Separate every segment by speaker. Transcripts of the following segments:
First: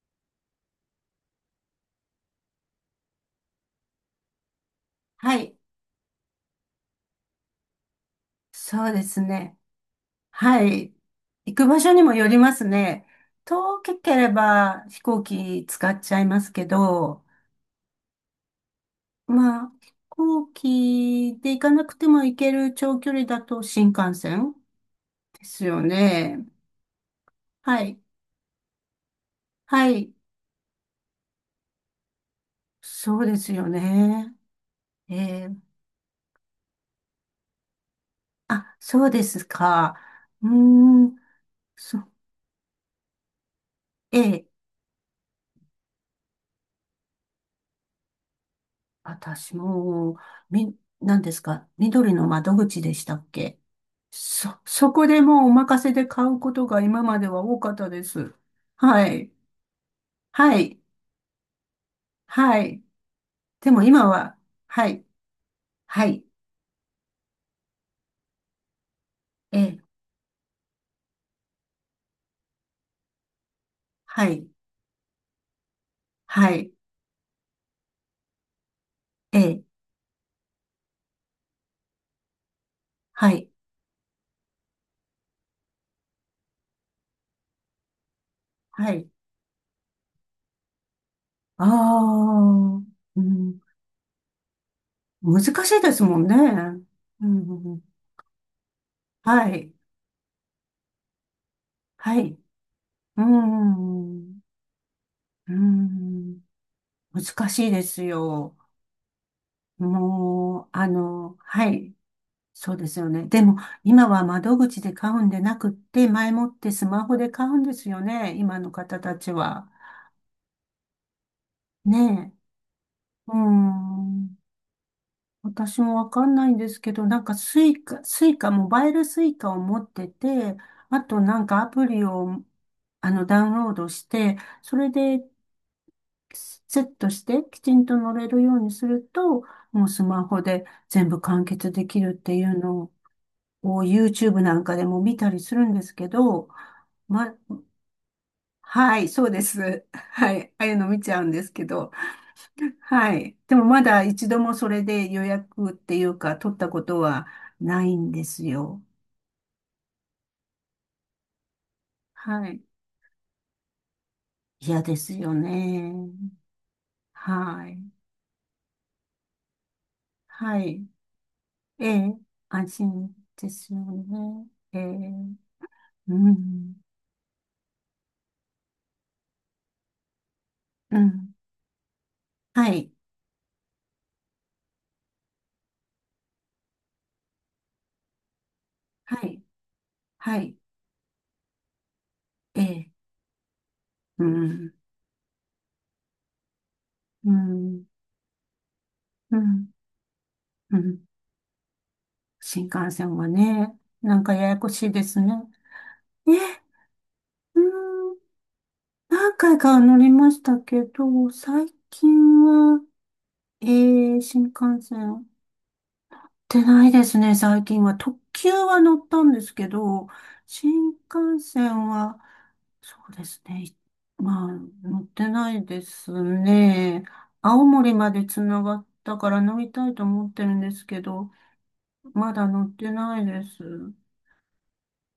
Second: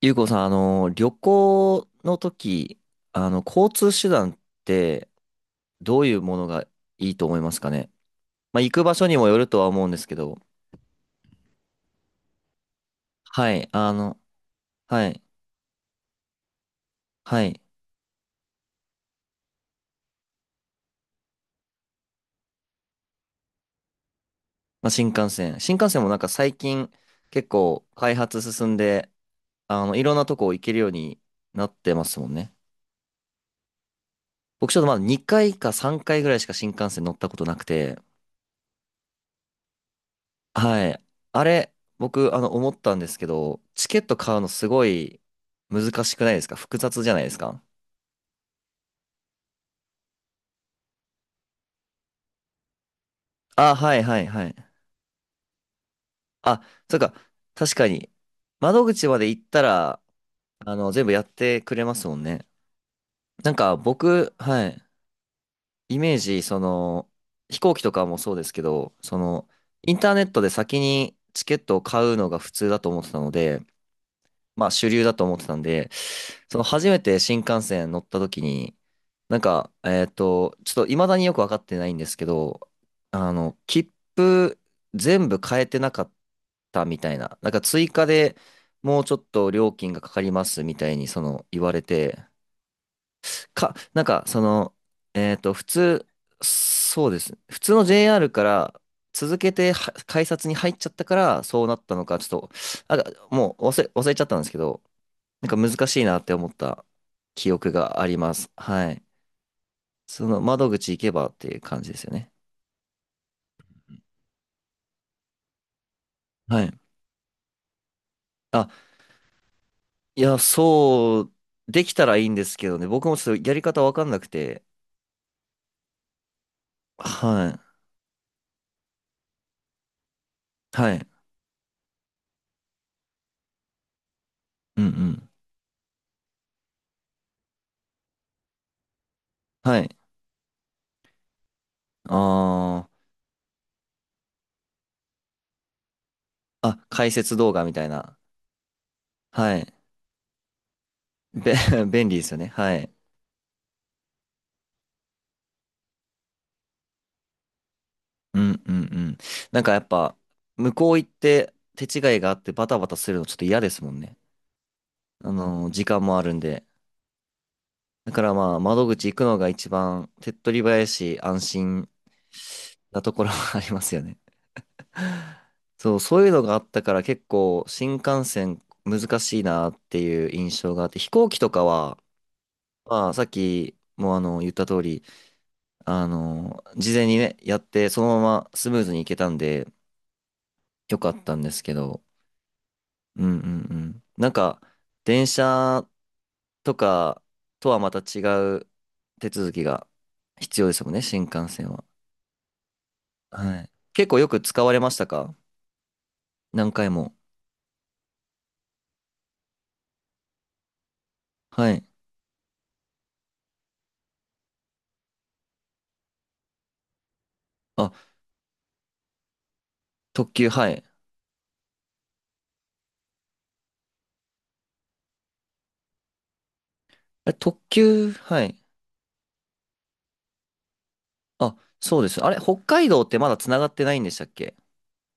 Speaker 1: ゆうこさん、旅行の時、交通手段って
Speaker 2: はい。
Speaker 1: どういうものがいいと思いますかね。まあ、行く
Speaker 2: そう
Speaker 1: 場
Speaker 2: で
Speaker 1: 所に
Speaker 2: す
Speaker 1: もよる
Speaker 2: ね。
Speaker 1: とは思うんですけど、
Speaker 2: はい。行く場所にもよりますね。
Speaker 1: はい、
Speaker 2: 遠ければ飛
Speaker 1: はい、
Speaker 2: 行機使っちゃいますけど、
Speaker 1: はい。
Speaker 2: まあ、飛行機で行かなくても行ける長距離だと新幹線
Speaker 1: まあ、新幹
Speaker 2: で
Speaker 1: 線。
Speaker 2: す
Speaker 1: 新
Speaker 2: よ
Speaker 1: 幹線もなんか
Speaker 2: ね。
Speaker 1: 最近結
Speaker 2: は
Speaker 1: 構
Speaker 2: い。
Speaker 1: 開発進んで、
Speaker 2: は
Speaker 1: い
Speaker 2: い。
Speaker 1: ろんなとこ行けるようになってますもんね。
Speaker 2: そうですよね。
Speaker 1: 僕ちょっとまだ2
Speaker 2: え
Speaker 1: 回
Speaker 2: ー、
Speaker 1: か3回ぐらいしか新幹線乗ったことなくて、
Speaker 2: あ、そうですか。うー
Speaker 1: はい。
Speaker 2: ん、
Speaker 1: あれ、
Speaker 2: そ、
Speaker 1: 僕、思ったんですけど、チケット
Speaker 2: え
Speaker 1: 買う
Speaker 2: え、
Speaker 1: のすごい難しくないですか。複雑じゃないですか。
Speaker 2: 私も、み、何ですか、緑の窓口でしたっけ？
Speaker 1: あ、はいはいはい。
Speaker 2: そこでもうお任せで買うこ
Speaker 1: あ、
Speaker 2: とが
Speaker 1: そう
Speaker 2: 今
Speaker 1: か。
Speaker 2: までは多か
Speaker 1: 確
Speaker 2: っ
Speaker 1: か
Speaker 2: たで
Speaker 1: に。
Speaker 2: す。
Speaker 1: 窓
Speaker 2: は
Speaker 1: 口まで
Speaker 2: い。
Speaker 1: 行ったら、
Speaker 2: はい。
Speaker 1: 全部やってくれますもんね。
Speaker 2: はい。
Speaker 1: なん
Speaker 2: で
Speaker 1: か、
Speaker 2: も今
Speaker 1: 僕、
Speaker 2: は、
Speaker 1: はい。
Speaker 2: はい。
Speaker 1: イ
Speaker 2: は
Speaker 1: メー
Speaker 2: い。
Speaker 1: ジ、その、飛行機とかもそうですけど、その、
Speaker 2: ええ。
Speaker 1: インターネットで先にチケットを買うのが普通だと思ってたので、
Speaker 2: はい。
Speaker 1: まあ主流だと思ってたんで、
Speaker 2: は
Speaker 1: その
Speaker 2: い。
Speaker 1: 初めて新幹線乗った時に、な
Speaker 2: え
Speaker 1: ん
Speaker 2: え。
Speaker 1: か、ちょっと未だによくわかってないんですけど、
Speaker 2: はい。
Speaker 1: 切符全部変えてなかったみたいな、なんか追加で
Speaker 2: は
Speaker 1: もう
Speaker 2: い。
Speaker 1: ちょっと料金がかかりますみたいにその言
Speaker 2: あ
Speaker 1: われて、
Speaker 2: あ、うん。
Speaker 1: か、なんかその、
Speaker 2: 難
Speaker 1: 普
Speaker 2: しいです
Speaker 1: 通、
Speaker 2: もんね。
Speaker 1: そうで
Speaker 2: う
Speaker 1: す。普通
Speaker 2: ん。
Speaker 1: の JR から続
Speaker 2: は
Speaker 1: けて
Speaker 2: い。
Speaker 1: は改札に入っちゃったからそうなったのか、
Speaker 2: は
Speaker 1: ち
Speaker 2: い。
Speaker 1: ょっと、なん
Speaker 2: う
Speaker 1: かもう忘れ、忘れちゃったん
Speaker 2: ん。
Speaker 1: ですけど、なん
Speaker 2: う
Speaker 1: か難しいなって
Speaker 2: ん。
Speaker 1: 思った
Speaker 2: 難
Speaker 1: 記
Speaker 2: しい
Speaker 1: 憶
Speaker 2: で
Speaker 1: が
Speaker 2: す
Speaker 1: あります。
Speaker 2: よ。
Speaker 1: はい。その
Speaker 2: もう、
Speaker 1: 窓口行けばっていう
Speaker 2: は
Speaker 1: 感じ
Speaker 2: い。
Speaker 1: ですよね。
Speaker 2: そうですよね。でも、今は窓口で買うんでなくって、前もっ
Speaker 1: は
Speaker 2: て
Speaker 1: い。
Speaker 2: スマホで買うんですよね。今
Speaker 1: あ、
Speaker 2: の方たちは。
Speaker 1: いや、そう、でき
Speaker 2: ね
Speaker 1: たらいい
Speaker 2: え。
Speaker 1: んですけどね。僕もち
Speaker 2: う
Speaker 1: ょ
Speaker 2: ー
Speaker 1: っとやり方わかんなく
Speaker 2: ん。
Speaker 1: て。
Speaker 2: 私もわかんないんですけど、なんか
Speaker 1: はい。
Speaker 2: スイカ、スイカ、モバイルスイカを持ってて、
Speaker 1: は
Speaker 2: あ
Speaker 1: い。
Speaker 2: となんかアプリを、ダウンロードして、そ
Speaker 1: うんう
Speaker 2: れで
Speaker 1: ん。
Speaker 2: セットしてきちんと乗れるようにすると、
Speaker 1: は
Speaker 2: もう
Speaker 1: い。
Speaker 2: スマホで全部完結できるっていうの
Speaker 1: あ
Speaker 2: を
Speaker 1: ー。
Speaker 2: こう YouTube なんかでも見たりするんですけど、
Speaker 1: あ、解説
Speaker 2: ま、
Speaker 1: 動画みたいな。
Speaker 2: はい、そうで
Speaker 1: はい。
Speaker 2: す。はい、ああいうの見ちゃうんで
Speaker 1: べ、
Speaker 2: すけ ど、
Speaker 1: 便利ですよね。はい。
Speaker 2: はい。でもまだ一度もそれで予約っていうか取ったことはないんで
Speaker 1: う
Speaker 2: す
Speaker 1: んうん
Speaker 2: よ。
Speaker 1: うん。なんかやっぱ、向こう行って手違いがあっ
Speaker 2: は
Speaker 1: て
Speaker 2: い。
Speaker 1: バタバタするのちょっと嫌ですもんね。
Speaker 2: 嫌ですよ
Speaker 1: 時
Speaker 2: ね。
Speaker 1: 間もあるんで。
Speaker 2: はい。
Speaker 1: だからまあ、窓口行くのが一番手っ取
Speaker 2: は
Speaker 1: り早い
Speaker 2: い。
Speaker 1: し、安心
Speaker 2: ええ、安
Speaker 1: なと
Speaker 2: 心
Speaker 1: ころ
Speaker 2: で
Speaker 1: は あり
Speaker 2: す
Speaker 1: ま
Speaker 2: よ
Speaker 1: すよね。
Speaker 2: ね。ええ、
Speaker 1: そう、
Speaker 2: う
Speaker 1: そういうのがあっ
Speaker 2: ん、
Speaker 1: たから結構新幹線難しいなっていう印象があっ
Speaker 2: う
Speaker 1: て、飛行
Speaker 2: ん。
Speaker 1: 機とかは、
Speaker 2: はい、
Speaker 1: まあ、さっきも言った通り、事前にね、やってそのままスムーズに行け
Speaker 2: は
Speaker 1: たん
Speaker 2: い、
Speaker 1: で、
Speaker 2: はい。
Speaker 1: よかったんですけど、
Speaker 2: ええ、
Speaker 1: うんうんうん。
Speaker 2: う
Speaker 1: なんか、
Speaker 2: ん、
Speaker 1: 電車とか
Speaker 2: う
Speaker 1: とは
Speaker 2: ん、
Speaker 1: また違う手
Speaker 2: う
Speaker 1: 続き
Speaker 2: ん、
Speaker 1: が必要で
Speaker 2: う
Speaker 1: すもん
Speaker 2: ん。
Speaker 1: ね、新幹線は。
Speaker 2: 新幹線は
Speaker 1: はい。
Speaker 2: ね、
Speaker 1: 結構
Speaker 2: なん
Speaker 1: よ
Speaker 2: か
Speaker 1: く
Speaker 2: やや
Speaker 1: 使
Speaker 2: こ
Speaker 1: われ
Speaker 2: し
Speaker 1: ま
Speaker 2: い
Speaker 1: し
Speaker 2: で
Speaker 1: た
Speaker 2: す
Speaker 1: か。
Speaker 2: ね。え、
Speaker 1: 何回も。
Speaker 2: うーん、何回か乗りましたけど、最
Speaker 1: はい。
Speaker 2: 近は、え新幹線乗ってないですね、最近
Speaker 1: あ、
Speaker 2: は。特急は乗ったんですけど、
Speaker 1: 特急、はい。
Speaker 2: 新幹線は、そうですね、まあ、乗ってないですね。
Speaker 1: え、特
Speaker 2: 青森ま
Speaker 1: 急、
Speaker 2: でつ
Speaker 1: はい。
Speaker 2: ながったから乗りたいと思ってるんですけど、
Speaker 1: あ、そうです。あ
Speaker 2: ま
Speaker 1: れ、
Speaker 2: だ
Speaker 1: 北
Speaker 2: 乗っ
Speaker 1: 海
Speaker 2: て
Speaker 1: 道って
Speaker 2: ない
Speaker 1: まだ
Speaker 2: で
Speaker 1: 繋がってな
Speaker 2: す。
Speaker 1: いんでしたっけ。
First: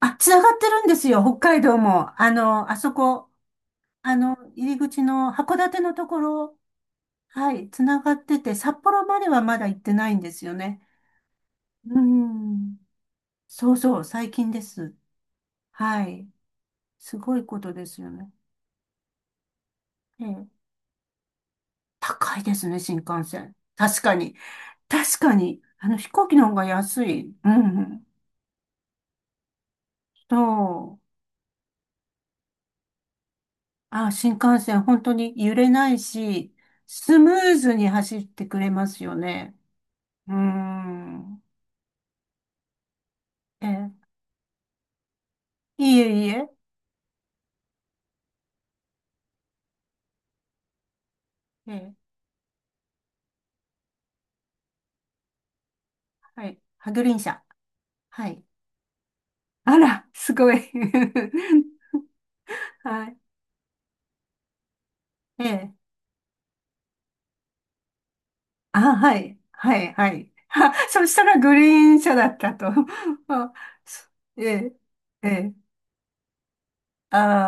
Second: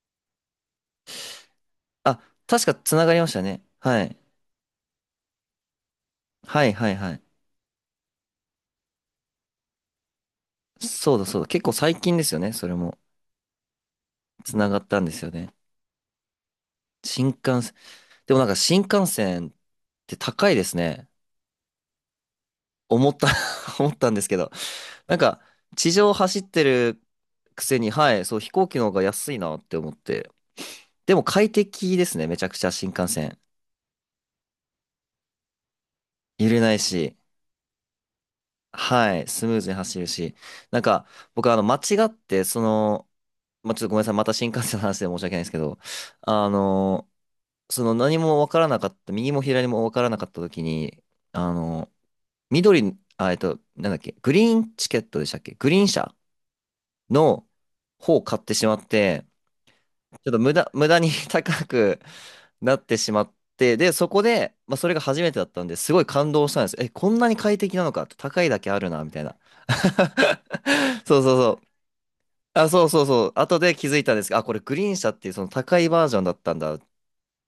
Speaker 2: あ、つながってるんですよ、北海道
Speaker 1: あ、
Speaker 2: も。
Speaker 1: 確か
Speaker 2: あそ
Speaker 1: 繋がりま
Speaker 2: こ、
Speaker 1: したね。はい。
Speaker 2: 入り口の函館のところ、
Speaker 1: はい、はい、はい。
Speaker 2: はい、つながってて、札幌まではまだ行ってないんですよね。
Speaker 1: そうだ、そうだ。結構最
Speaker 2: う
Speaker 1: 近ですよね。それ
Speaker 2: ん。
Speaker 1: も。
Speaker 2: そうそう、最近で
Speaker 1: 繋がっ
Speaker 2: す。
Speaker 1: たんですよね。
Speaker 2: はい。す
Speaker 1: 新
Speaker 2: ごいこ
Speaker 1: 幹
Speaker 2: と
Speaker 1: 線。
Speaker 2: ですよね。
Speaker 1: でもなんか新幹線って
Speaker 2: ええ、
Speaker 1: 高いですね。
Speaker 2: 高いですね、新
Speaker 1: 思っ
Speaker 2: 幹
Speaker 1: た
Speaker 2: 線。
Speaker 1: 思っ
Speaker 2: 確
Speaker 1: たん
Speaker 2: か
Speaker 1: です
Speaker 2: に。
Speaker 1: けど。なん
Speaker 2: 確か
Speaker 1: か、
Speaker 2: に。
Speaker 1: 地
Speaker 2: 飛
Speaker 1: 上
Speaker 2: 行機
Speaker 1: 走っ
Speaker 2: の方
Speaker 1: て
Speaker 2: が
Speaker 1: る
Speaker 2: 安い。うん、
Speaker 1: くせ
Speaker 2: う
Speaker 1: に、
Speaker 2: ん。
Speaker 1: はい、そう、飛行機の方が安いなって思って。
Speaker 2: そ
Speaker 1: で
Speaker 2: う。
Speaker 1: も快適ですね、めちゃくちゃ新幹線。
Speaker 2: あ、新幹線、本当に揺れない
Speaker 1: 揺
Speaker 2: し、
Speaker 1: れないし、
Speaker 2: スムーズに走ってくれますよ
Speaker 1: はい、スム
Speaker 2: ね。
Speaker 1: ーズに走る
Speaker 2: う
Speaker 1: し。
Speaker 2: ー
Speaker 1: なんか、
Speaker 2: ん。
Speaker 1: 僕、間違って、その、
Speaker 2: え
Speaker 1: まあ、ちょっと
Speaker 2: ー、
Speaker 1: ごめんなさい、また新幹線の話で申し訳ないんですけど、
Speaker 2: いえいえ。
Speaker 1: あの、その何もわからなかった、右も左もわからなかった時に、あ
Speaker 2: え
Speaker 1: の、
Speaker 2: ー、
Speaker 1: 緑、あ、なんだっけ、グリーンチケットでしたっけ。グリーン車
Speaker 2: はい。ハグリン社。
Speaker 1: の方を
Speaker 2: は
Speaker 1: 買っ
Speaker 2: い。
Speaker 1: てしまって、
Speaker 2: あら、
Speaker 1: ちょっ
Speaker 2: す
Speaker 1: と無
Speaker 2: ご
Speaker 1: 駄、
Speaker 2: い。
Speaker 1: 無駄に 高くなって
Speaker 2: は
Speaker 1: し
Speaker 2: い。
Speaker 1: まって、で、そこで、まあ、それが初めて
Speaker 2: え
Speaker 1: だったん
Speaker 2: ー、
Speaker 1: で、すごい感動したんですよ。え、こんなに快適なのかと、高いだけあ
Speaker 2: あ、
Speaker 1: るな、み
Speaker 2: は
Speaker 1: たいな。
Speaker 2: い。はい、はい。そし
Speaker 1: そう
Speaker 2: た
Speaker 1: そう
Speaker 2: らグ
Speaker 1: そ
Speaker 2: リ
Speaker 1: う。
Speaker 2: ーン車だったと。
Speaker 1: あ、そうそうそ う。
Speaker 2: あ、
Speaker 1: 後で気づい
Speaker 2: そ
Speaker 1: たんですが、あ、これ
Speaker 2: え
Speaker 1: グリーン車っ
Speaker 2: ー、
Speaker 1: て
Speaker 2: え
Speaker 1: いうその
Speaker 2: ー、
Speaker 1: 高いバージョンだったんだっ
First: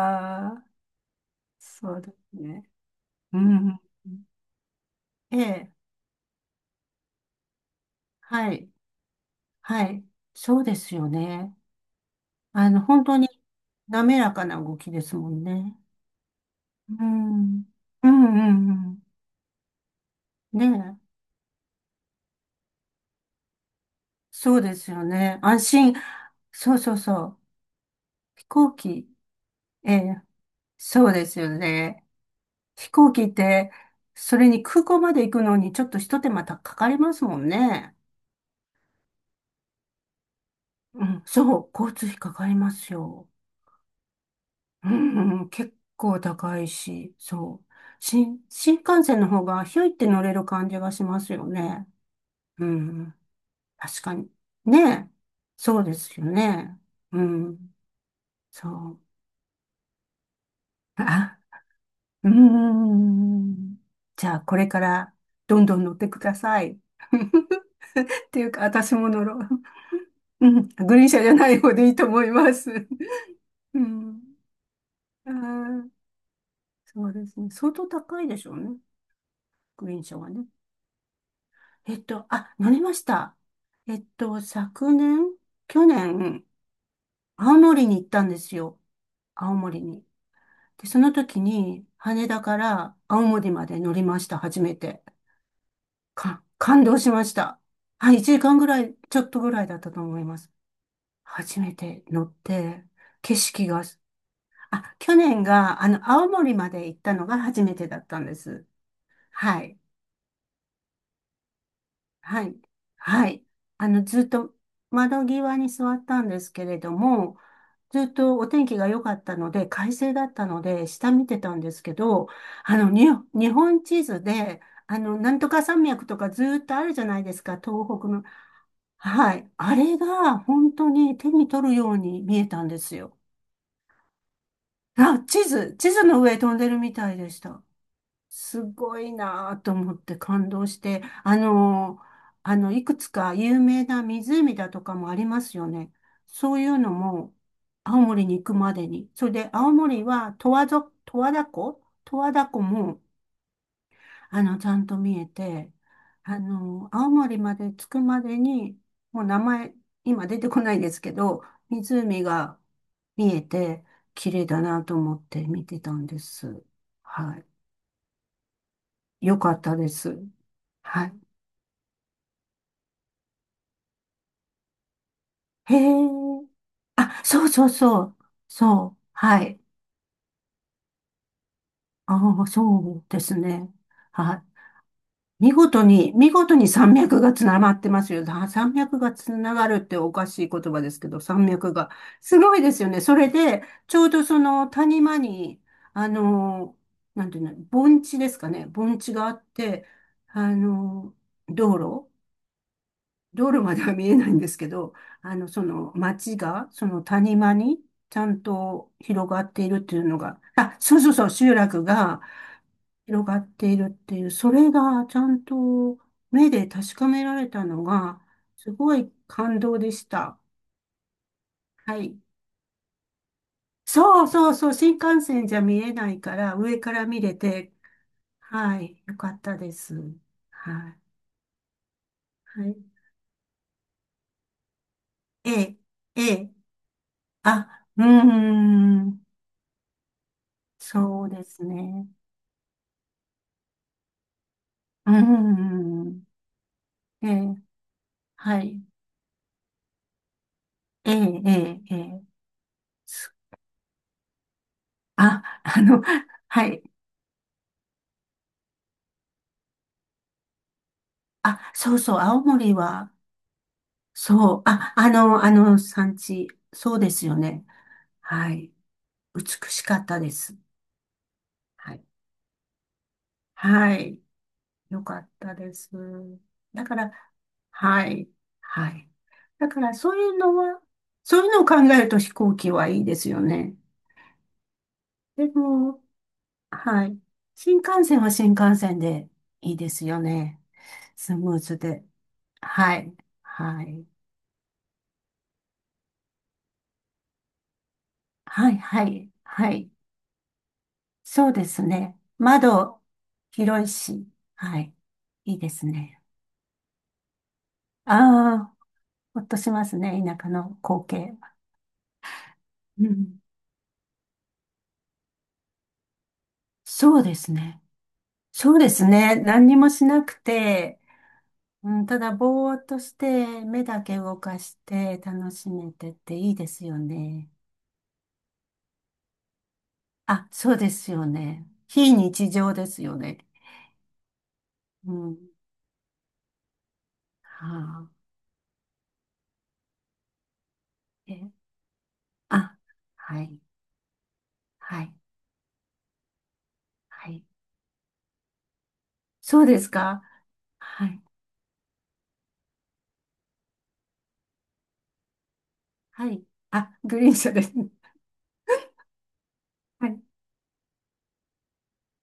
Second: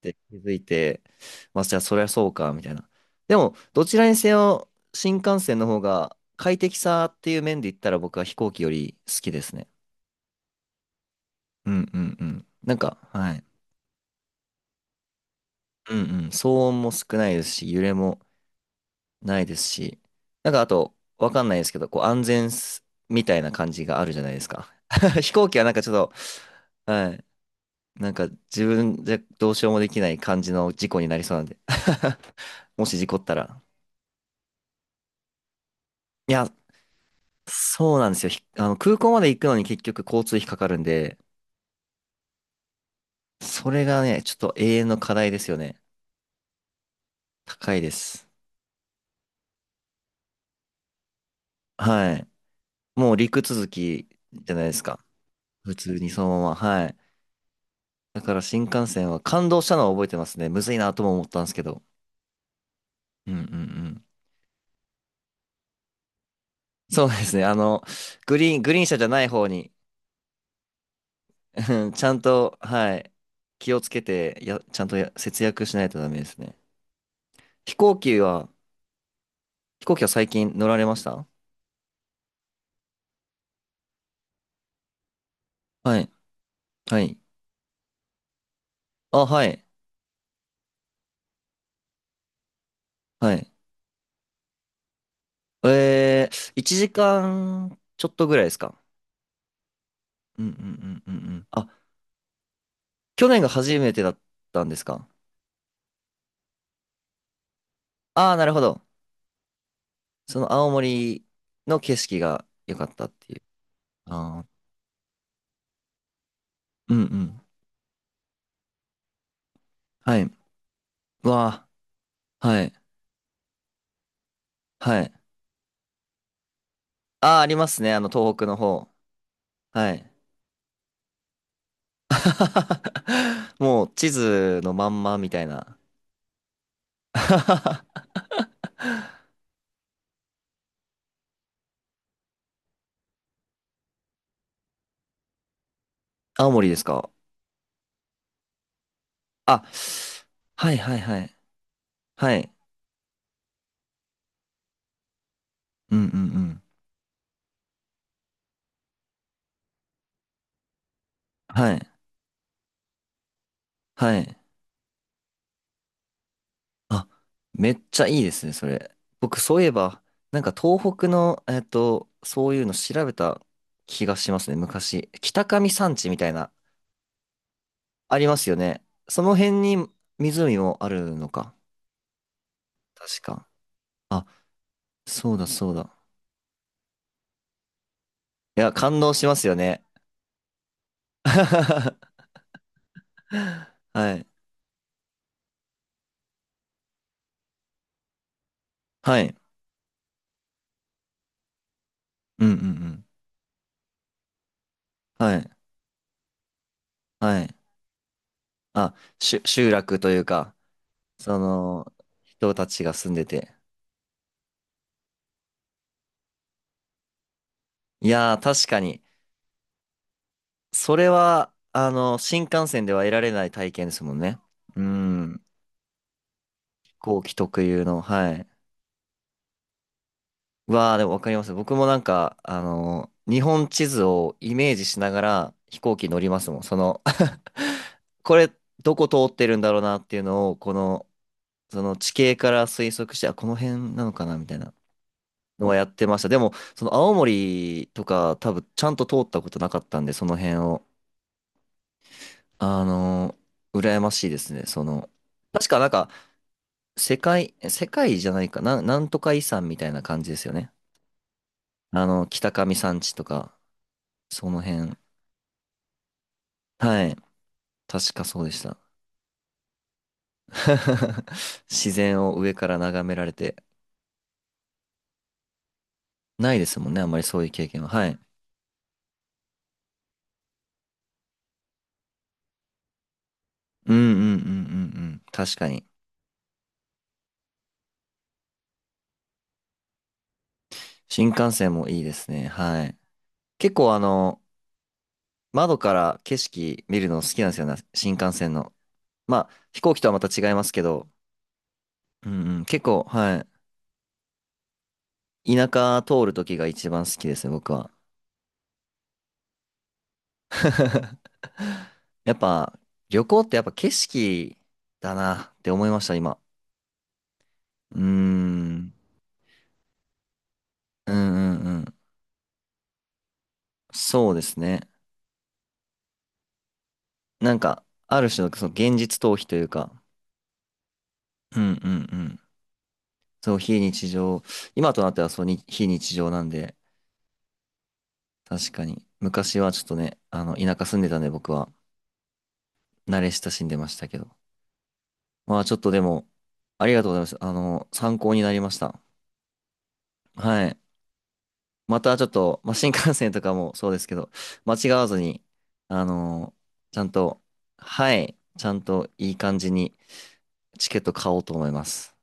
Speaker 1: て気づい
Speaker 2: ー、
Speaker 1: て、まあ、じゃあ
Speaker 2: そ
Speaker 1: そ
Speaker 2: う
Speaker 1: りゃ
Speaker 2: で
Speaker 1: そう
Speaker 2: す
Speaker 1: か、みた
Speaker 2: ね。
Speaker 1: いな。で
Speaker 2: う
Speaker 1: も、
Speaker 2: ん。
Speaker 1: どちらにせよ、新
Speaker 2: え
Speaker 1: 幹線の
Speaker 2: え、
Speaker 1: 方が快適さっていう面で言ったら僕は飛
Speaker 2: は
Speaker 1: 行機
Speaker 2: い、
Speaker 1: より好きですね。
Speaker 2: はい。そうですよね。
Speaker 1: うんうんうん。なんか、
Speaker 2: 本当に
Speaker 1: はい。
Speaker 2: 滑らかな動きですもんね。
Speaker 1: うんうん。騒音も
Speaker 2: う
Speaker 1: 少ないです
Speaker 2: ん。うん、
Speaker 1: し、揺れ
Speaker 2: う
Speaker 1: も。
Speaker 2: ん、うん。
Speaker 1: ないですし、なんか
Speaker 2: ね
Speaker 1: あと、
Speaker 2: え。
Speaker 1: わかんないですけど、こう安全すみたいな感じがあるじゃないです
Speaker 2: そう
Speaker 1: か。
Speaker 2: ですよ
Speaker 1: 飛
Speaker 2: ね。
Speaker 1: 行機
Speaker 2: 安
Speaker 1: はなんかちょ
Speaker 2: 心。
Speaker 1: っ
Speaker 2: そう
Speaker 1: と、
Speaker 2: そう
Speaker 1: は
Speaker 2: そ
Speaker 1: い、
Speaker 2: う。
Speaker 1: なんか
Speaker 2: 飛
Speaker 1: 自
Speaker 2: 行
Speaker 1: 分
Speaker 2: 機。
Speaker 1: じゃどうしようもで
Speaker 2: え
Speaker 1: きない
Speaker 2: え、
Speaker 1: 感じの事故に
Speaker 2: そう
Speaker 1: なり
Speaker 2: で
Speaker 1: そう
Speaker 2: す
Speaker 1: なん
Speaker 2: よ
Speaker 1: で。
Speaker 2: ね。
Speaker 1: も
Speaker 2: 飛
Speaker 1: し事
Speaker 2: 行
Speaker 1: 故っ
Speaker 2: 機っ
Speaker 1: たら。
Speaker 2: て、それに空港まで行くのにちょっとひと手
Speaker 1: い
Speaker 2: 間
Speaker 1: や、
Speaker 2: たかかりますもんね。
Speaker 1: そうなんですよ。ひ空港まで行くのに結局交通費かかるん
Speaker 2: う
Speaker 1: で、
Speaker 2: ん、そう。交通費かかりますよ。
Speaker 1: それがね、ちょっと永遠
Speaker 2: う
Speaker 1: の課題で
Speaker 2: ん、うん
Speaker 1: すよ
Speaker 2: 結
Speaker 1: ね。
Speaker 2: 構高いし、そう。
Speaker 1: 高いです。
Speaker 2: 新幹線の方がひょいって乗れる感じがしますよね。
Speaker 1: はい。
Speaker 2: う
Speaker 1: も
Speaker 2: ん、
Speaker 1: う陸続
Speaker 2: 確
Speaker 1: き
Speaker 2: かに。
Speaker 1: じゃないです
Speaker 2: ね
Speaker 1: か。
Speaker 2: え。
Speaker 1: 普
Speaker 2: そうで
Speaker 1: 通に
Speaker 2: す
Speaker 1: そ
Speaker 2: よ
Speaker 1: のまま。
Speaker 2: ね。
Speaker 1: はい。
Speaker 2: うん、
Speaker 1: だから新
Speaker 2: そ
Speaker 1: 幹
Speaker 2: う。
Speaker 1: 線は感動したのは覚えてますね。むずいな とも思った
Speaker 2: あ
Speaker 1: んですけど。
Speaker 2: うー
Speaker 1: うんうんう
Speaker 2: ん。
Speaker 1: ん。
Speaker 2: じゃあ、これからどんどん乗ってください。
Speaker 1: そうですね。
Speaker 2: っ
Speaker 1: グ
Speaker 2: ていう
Speaker 1: リーン、
Speaker 2: か、
Speaker 1: グリーン
Speaker 2: 私
Speaker 1: 車じゃ
Speaker 2: も
Speaker 1: な
Speaker 2: 乗
Speaker 1: い
Speaker 2: ろ
Speaker 1: 方に、
Speaker 2: う。うん。グリーン車じゃない 方
Speaker 1: う
Speaker 2: で
Speaker 1: ん
Speaker 2: いい
Speaker 1: ち
Speaker 2: と
Speaker 1: ゃん
Speaker 2: 思いま
Speaker 1: と、
Speaker 2: す。
Speaker 1: はい、気
Speaker 2: う
Speaker 1: をつけ
Speaker 2: ん。
Speaker 1: て、や、ちゃんと
Speaker 2: あ
Speaker 1: 節約しない
Speaker 2: ー、
Speaker 1: とダメですね。
Speaker 2: そうですね。相
Speaker 1: 飛
Speaker 2: 当
Speaker 1: 行機
Speaker 2: 高いでし
Speaker 1: は、
Speaker 2: ょうね。
Speaker 1: 飛
Speaker 2: グ
Speaker 1: 行
Speaker 2: リー
Speaker 1: 機
Speaker 2: ン
Speaker 1: は
Speaker 2: 車
Speaker 1: 最
Speaker 2: はね。
Speaker 1: 近乗られました。
Speaker 2: あ、乗りました。昨年、去
Speaker 1: はい。
Speaker 2: 年、
Speaker 1: はい。
Speaker 2: 青森に行ったんですよ。
Speaker 1: あ、は
Speaker 2: 青
Speaker 1: い。
Speaker 2: 森に。で、その時に、羽田から青
Speaker 1: は
Speaker 2: 森
Speaker 1: い。
Speaker 2: まで乗りました。初めて。
Speaker 1: えー、1
Speaker 2: 感動しま
Speaker 1: 時
Speaker 2: した。
Speaker 1: 間ちょ
Speaker 2: は
Speaker 1: っ
Speaker 2: い、
Speaker 1: と
Speaker 2: 1
Speaker 1: ぐらいで
Speaker 2: 時間
Speaker 1: す
Speaker 2: ぐ
Speaker 1: か。
Speaker 2: らい、ちょっとぐらいだったと思いま
Speaker 1: うんう
Speaker 2: す。
Speaker 1: んうんうんうん。
Speaker 2: 初
Speaker 1: あ、
Speaker 2: めて乗って、
Speaker 1: 去
Speaker 2: 景
Speaker 1: 年が
Speaker 2: 色
Speaker 1: 初
Speaker 2: が、
Speaker 1: めてだったんです
Speaker 2: あ、
Speaker 1: か。
Speaker 2: 去年が、青森まで行ったのが初めてだったん
Speaker 1: ああ
Speaker 2: で
Speaker 1: ー、なるほ
Speaker 2: す。
Speaker 1: ど。
Speaker 2: はい、
Speaker 1: その青森の景色
Speaker 2: は
Speaker 1: が
Speaker 2: い、
Speaker 1: 良かったっ
Speaker 2: は
Speaker 1: ていう。
Speaker 2: い。ずっ
Speaker 1: あー、
Speaker 2: と窓際に座ったんですけれど
Speaker 1: うんう
Speaker 2: も、
Speaker 1: ん。
Speaker 2: ずっとお天気が良かったので、快晴
Speaker 1: は
Speaker 2: だ
Speaker 1: い。
Speaker 2: ったので、下見てたん
Speaker 1: わ
Speaker 2: ですけど、
Speaker 1: あ、はい。
Speaker 2: あの、に、日本地図で、
Speaker 1: はい。
Speaker 2: なんとか山脈とかずっとあるじゃないで
Speaker 1: ああ、
Speaker 2: す
Speaker 1: あ
Speaker 2: か、
Speaker 1: ります
Speaker 2: 東
Speaker 1: ね。
Speaker 2: 北の。
Speaker 1: 東北の方。
Speaker 2: はい。あ
Speaker 1: は
Speaker 2: れ
Speaker 1: い。
Speaker 2: が本当に手に取るように見えたんですよ。
Speaker 1: もう、地図のまんま
Speaker 2: あ、
Speaker 1: みたいな。
Speaker 2: 地図の上飛んでるみたいでした。すごいなぁと思って感動して、いくつか有名な湖だとかもありますよね。
Speaker 1: 青
Speaker 2: そうい
Speaker 1: 森で
Speaker 2: う
Speaker 1: す
Speaker 2: の
Speaker 1: か。
Speaker 2: も、青森に行くまでに。それで、
Speaker 1: あ、
Speaker 2: 青森は
Speaker 1: はいはい
Speaker 2: 十
Speaker 1: は
Speaker 2: 和
Speaker 1: い。
Speaker 2: 田湖
Speaker 1: はい。
Speaker 2: も、ちゃんと見えて、
Speaker 1: うんうんうん。
Speaker 2: 青森まで着くまでに、もう名前、今出てこないですけど、
Speaker 1: はい。
Speaker 2: 湖が見えて、
Speaker 1: は
Speaker 2: 綺
Speaker 1: い。
Speaker 2: 麗だなと思って見てたんです。
Speaker 1: あ、
Speaker 2: は
Speaker 1: めっちゃいいですね、それ。
Speaker 2: い。よ
Speaker 1: 僕、
Speaker 2: か
Speaker 1: そう
Speaker 2: っ
Speaker 1: いえ
Speaker 2: たで
Speaker 1: ば、
Speaker 2: す。
Speaker 1: なんか東
Speaker 2: は
Speaker 1: 北
Speaker 2: い。
Speaker 1: の、そういうの調べた気がしますね、昔。北上
Speaker 2: へ
Speaker 1: 山地みたい
Speaker 2: え。
Speaker 1: な
Speaker 2: あ、そうそうそ
Speaker 1: あ
Speaker 2: う。
Speaker 1: りますよね。
Speaker 2: そう。
Speaker 1: その
Speaker 2: は
Speaker 1: 辺
Speaker 2: い。
Speaker 1: に湖もあるのか。
Speaker 2: ああ、そうで
Speaker 1: 確
Speaker 2: す
Speaker 1: か。
Speaker 2: ね。
Speaker 1: あ、
Speaker 2: はい。
Speaker 1: そうだ
Speaker 2: 見
Speaker 1: そう
Speaker 2: 事
Speaker 1: だ。
Speaker 2: に、見事に山脈がつながってますよ。
Speaker 1: いや、
Speaker 2: 山
Speaker 1: 感
Speaker 2: 脈が
Speaker 1: 動し
Speaker 2: つ
Speaker 1: ますよ
Speaker 2: ながるっ
Speaker 1: ね。
Speaker 2: ておかしい言葉ですけど、山脈が。
Speaker 1: は
Speaker 2: すごいですよね。それで、ちょうど
Speaker 1: い。
Speaker 2: その谷間に、あの、なんていうの、盆地ですかね。盆地
Speaker 1: は
Speaker 2: があ
Speaker 1: い。
Speaker 2: って、あの、道路、
Speaker 1: うんうんうん。
Speaker 2: 道路までは見えないんですけど、
Speaker 1: はい。
Speaker 2: その町が、その谷
Speaker 1: は
Speaker 2: 間
Speaker 1: い。
Speaker 2: に、ちゃんと
Speaker 1: あ、
Speaker 2: 広がって
Speaker 1: 集
Speaker 2: いるって
Speaker 1: 落
Speaker 2: いう
Speaker 1: と
Speaker 2: の
Speaker 1: いう
Speaker 2: が、
Speaker 1: か、
Speaker 2: あ、そうそうそう、
Speaker 1: そ
Speaker 2: 集落
Speaker 1: の、
Speaker 2: が、
Speaker 1: 人たちが住んで
Speaker 2: 広がっ
Speaker 1: て。
Speaker 2: ているっていう、それがちゃんと目で確かめられたの
Speaker 1: い
Speaker 2: が、
Speaker 1: やー、確
Speaker 2: す
Speaker 1: か
Speaker 2: ご
Speaker 1: に。
Speaker 2: い感動でした。
Speaker 1: それは、
Speaker 2: はい。
Speaker 1: 新幹線では得られない体験ですもん
Speaker 2: そう
Speaker 1: ね。
Speaker 2: そうそう、
Speaker 1: う
Speaker 2: 新幹
Speaker 1: ん。
Speaker 2: 線じゃ見えないから、上か
Speaker 1: 飛
Speaker 2: ら見
Speaker 1: 行機
Speaker 2: れ
Speaker 1: 特
Speaker 2: て、
Speaker 1: 有の、はい。
Speaker 2: はい、よかったです。は
Speaker 1: わあ、
Speaker 2: い。
Speaker 1: でもわかります。僕もなんか、あ
Speaker 2: はい。
Speaker 1: の日本地図をイメージしなが
Speaker 2: え
Speaker 1: ら
Speaker 2: え、
Speaker 1: 飛行機乗り
Speaker 2: え
Speaker 1: ます
Speaker 2: え、
Speaker 1: もん。その
Speaker 2: あ、
Speaker 1: これ、どこ通ってるんだろうなっていうのを、この、
Speaker 2: そうです
Speaker 1: その
Speaker 2: ね。
Speaker 1: 地形から推測して、あ、この辺なのかなみたいな
Speaker 2: うー
Speaker 1: のはやってまし
Speaker 2: ん、
Speaker 1: た。でも、その青
Speaker 2: ええ、
Speaker 1: 森とか多
Speaker 2: は
Speaker 1: 分
Speaker 2: い。
Speaker 1: ちゃんと通ったことなかったんで、その辺を。
Speaker 2: ええ、ええ、ええ。
Speaker 1: あ
Speaker 2: す
Speaker 1: の羨ましいですね。その、
Speaker 2: あ、
Speaker 1: 確かなんか、
Speaker 2: はい。
Speaker 1: 世界じゃないかな、なんとか遺産みたいな感じですよね。
Speaker 2: あ、そうそう、青
Speaker 1: 北
Speaker 2: 森
Speaker 1: 上山
Speaker 2: は、
Speaker 1: 地とか、そ
Speaker 2: そ
Speaker 1: の
Speaker 2: う。あ、
Speaker 1: 辺。
Speaker 2: あの産地。そう
Speaker 1: は
Speaker 2: で
Speaker 1: い。
Speaker 2: すよね。
Speaker 1: 確かそうで
Speaker 2: は
Speaker 1: し
Speaker 2: い。
Speaker 1: た。
Speaker 2: 美しかったです。
Speaker 1: 自
Speaker 2: はい。
Speaker 1: 然を上から眺められて、
Speaker 2: はい。よかったです。
Speaker 1: ないです
Speaker 2: だ
Speaker 1: もん
Speaker 2: か
Speaker 1: ね、あん
Speaker 2: ら、
Speaker 1: まりそういう経験は。
Speaker 2: は
Speaker 1: はい。
Speaker 2: い。はい。だから、そういうのは、そういうのを考えると飛行機はいいですよね。
Speaker 1: うんうんうんうんうん。
Speaker 2: で
Speaker 1: 確かに。
Speaker 2: も、はい。新幹線は新幹線でいいですよね。
Speaker 1: 新
Speaker 2: ス
Speaker 1: 幹
Speaker 2: ムー
Speaker 1: 線
Speaker 2: ズ
Speaker 1: もいい
Speaker 2: で。
Speaker 1: ですね。は
Speaker 2: は
Speaker 1: い。
Speaker 2: い。
Speaker 1: 結
Speaker 2: は
Speaker 1: 構
Speaker 2: い。
Speaker 1: 窓から景色見るの好きなんですよね、新幹線
Speaker 2: は
Speaker 1: の。
Speaker 2: い、はい、
Speaker 1: まあ、
Speaker 2: は
Speaker 1: 飛
Speaker 2: い。
Speaker 1: 行機とはまた違いますけど、
Speaker 2: そうですね。
Speaker 1: うんうん。結
Speaker 2: 窓、
Speaker 1: 構、は
Speaker 2: 広いし、はい。い
Speaker 1: い。
Speaker 2: い
Speaker 1: 田
Speaker 2: です
Speaker 1: 舎
Speaker 2: ね。
Speaker 1: 通る時が一番好きですね、僕は。
Speaker 2: ああ、ほっとしますね。田舎の光景。
Speaker 1: やっぱ、
Speaker 2: う
Speaker 1: 旅行
Speaker 2: ん。
Speaker 1: ってやっぱ景色だなって思いました、今。
Speaker 2: そうですね。
Speaker 1: うー
Speaker 2: そうで
Speaker 1: ん。
Speaker 2: すね。何にもしなくて、
Speaker 1: うんうんうん。
Speaker 2: うん、ただぼーっとして、目だけ
Speaker 1: そう
Speaker 2: 動
Speaker 1: で
Speaker 2: か
Speaker 1: す
Speaker 2: し
Speaker 1: ね。
Speaker 2: て楽しめてっていいですよね。
Speaker 1: なんか、ある種のその現実逃避というか、
Speaker 2: あ、そうですよ
Speaker 1: うんう
Speaker 2: ね。
Speaker 1: ん
Speaker 2: 非
Speaker 1: うん。
Speaker 2: 日常ですよね。
Speaker 1: そう、非日常、今とな
Speaker 2: う
Speaker 1: っては
Speaker 2: ん。
Speaker 1: そうに、非日常なんで、
Speaker 2: はあ、
Speaker 1: 確かに。昔はちょっとね、田舎住んでたんで
Speaker 2: え、
Speaker 1: 僕は
Speaker 2: あ、
Speaker 1: 慣れ
Speaker 2: は
Speaker 1: 親
Speaker 2: い、
Speaker 1: しんでましたけど。
Speaker 2: はい、
Speaker 1: まあちょっとでも、ありがとうございま
Speaker 2: は
Speaker 1: す。
Speaker 2: い。
Speaker 1: 参考になりました。
Speaker 2: そうですか。
Speaker 1: はい。
Speaker 2: はい。
Speaker 1: またちょっと、まあ、新幹線とかも そうですけど、間違わずに、あ
Speaker 2: はい。
Speaker 1: の、
Speaker 2: あ、
Speaker 1: ちゃん
Speaker 2: グリーン
Speaker 1: と、
Speaker 2: 車ですね。
Speaker 1: はい、ちゃんといい感じに
Speaker 2: はい
Speaker 1: チケット買おうと思います。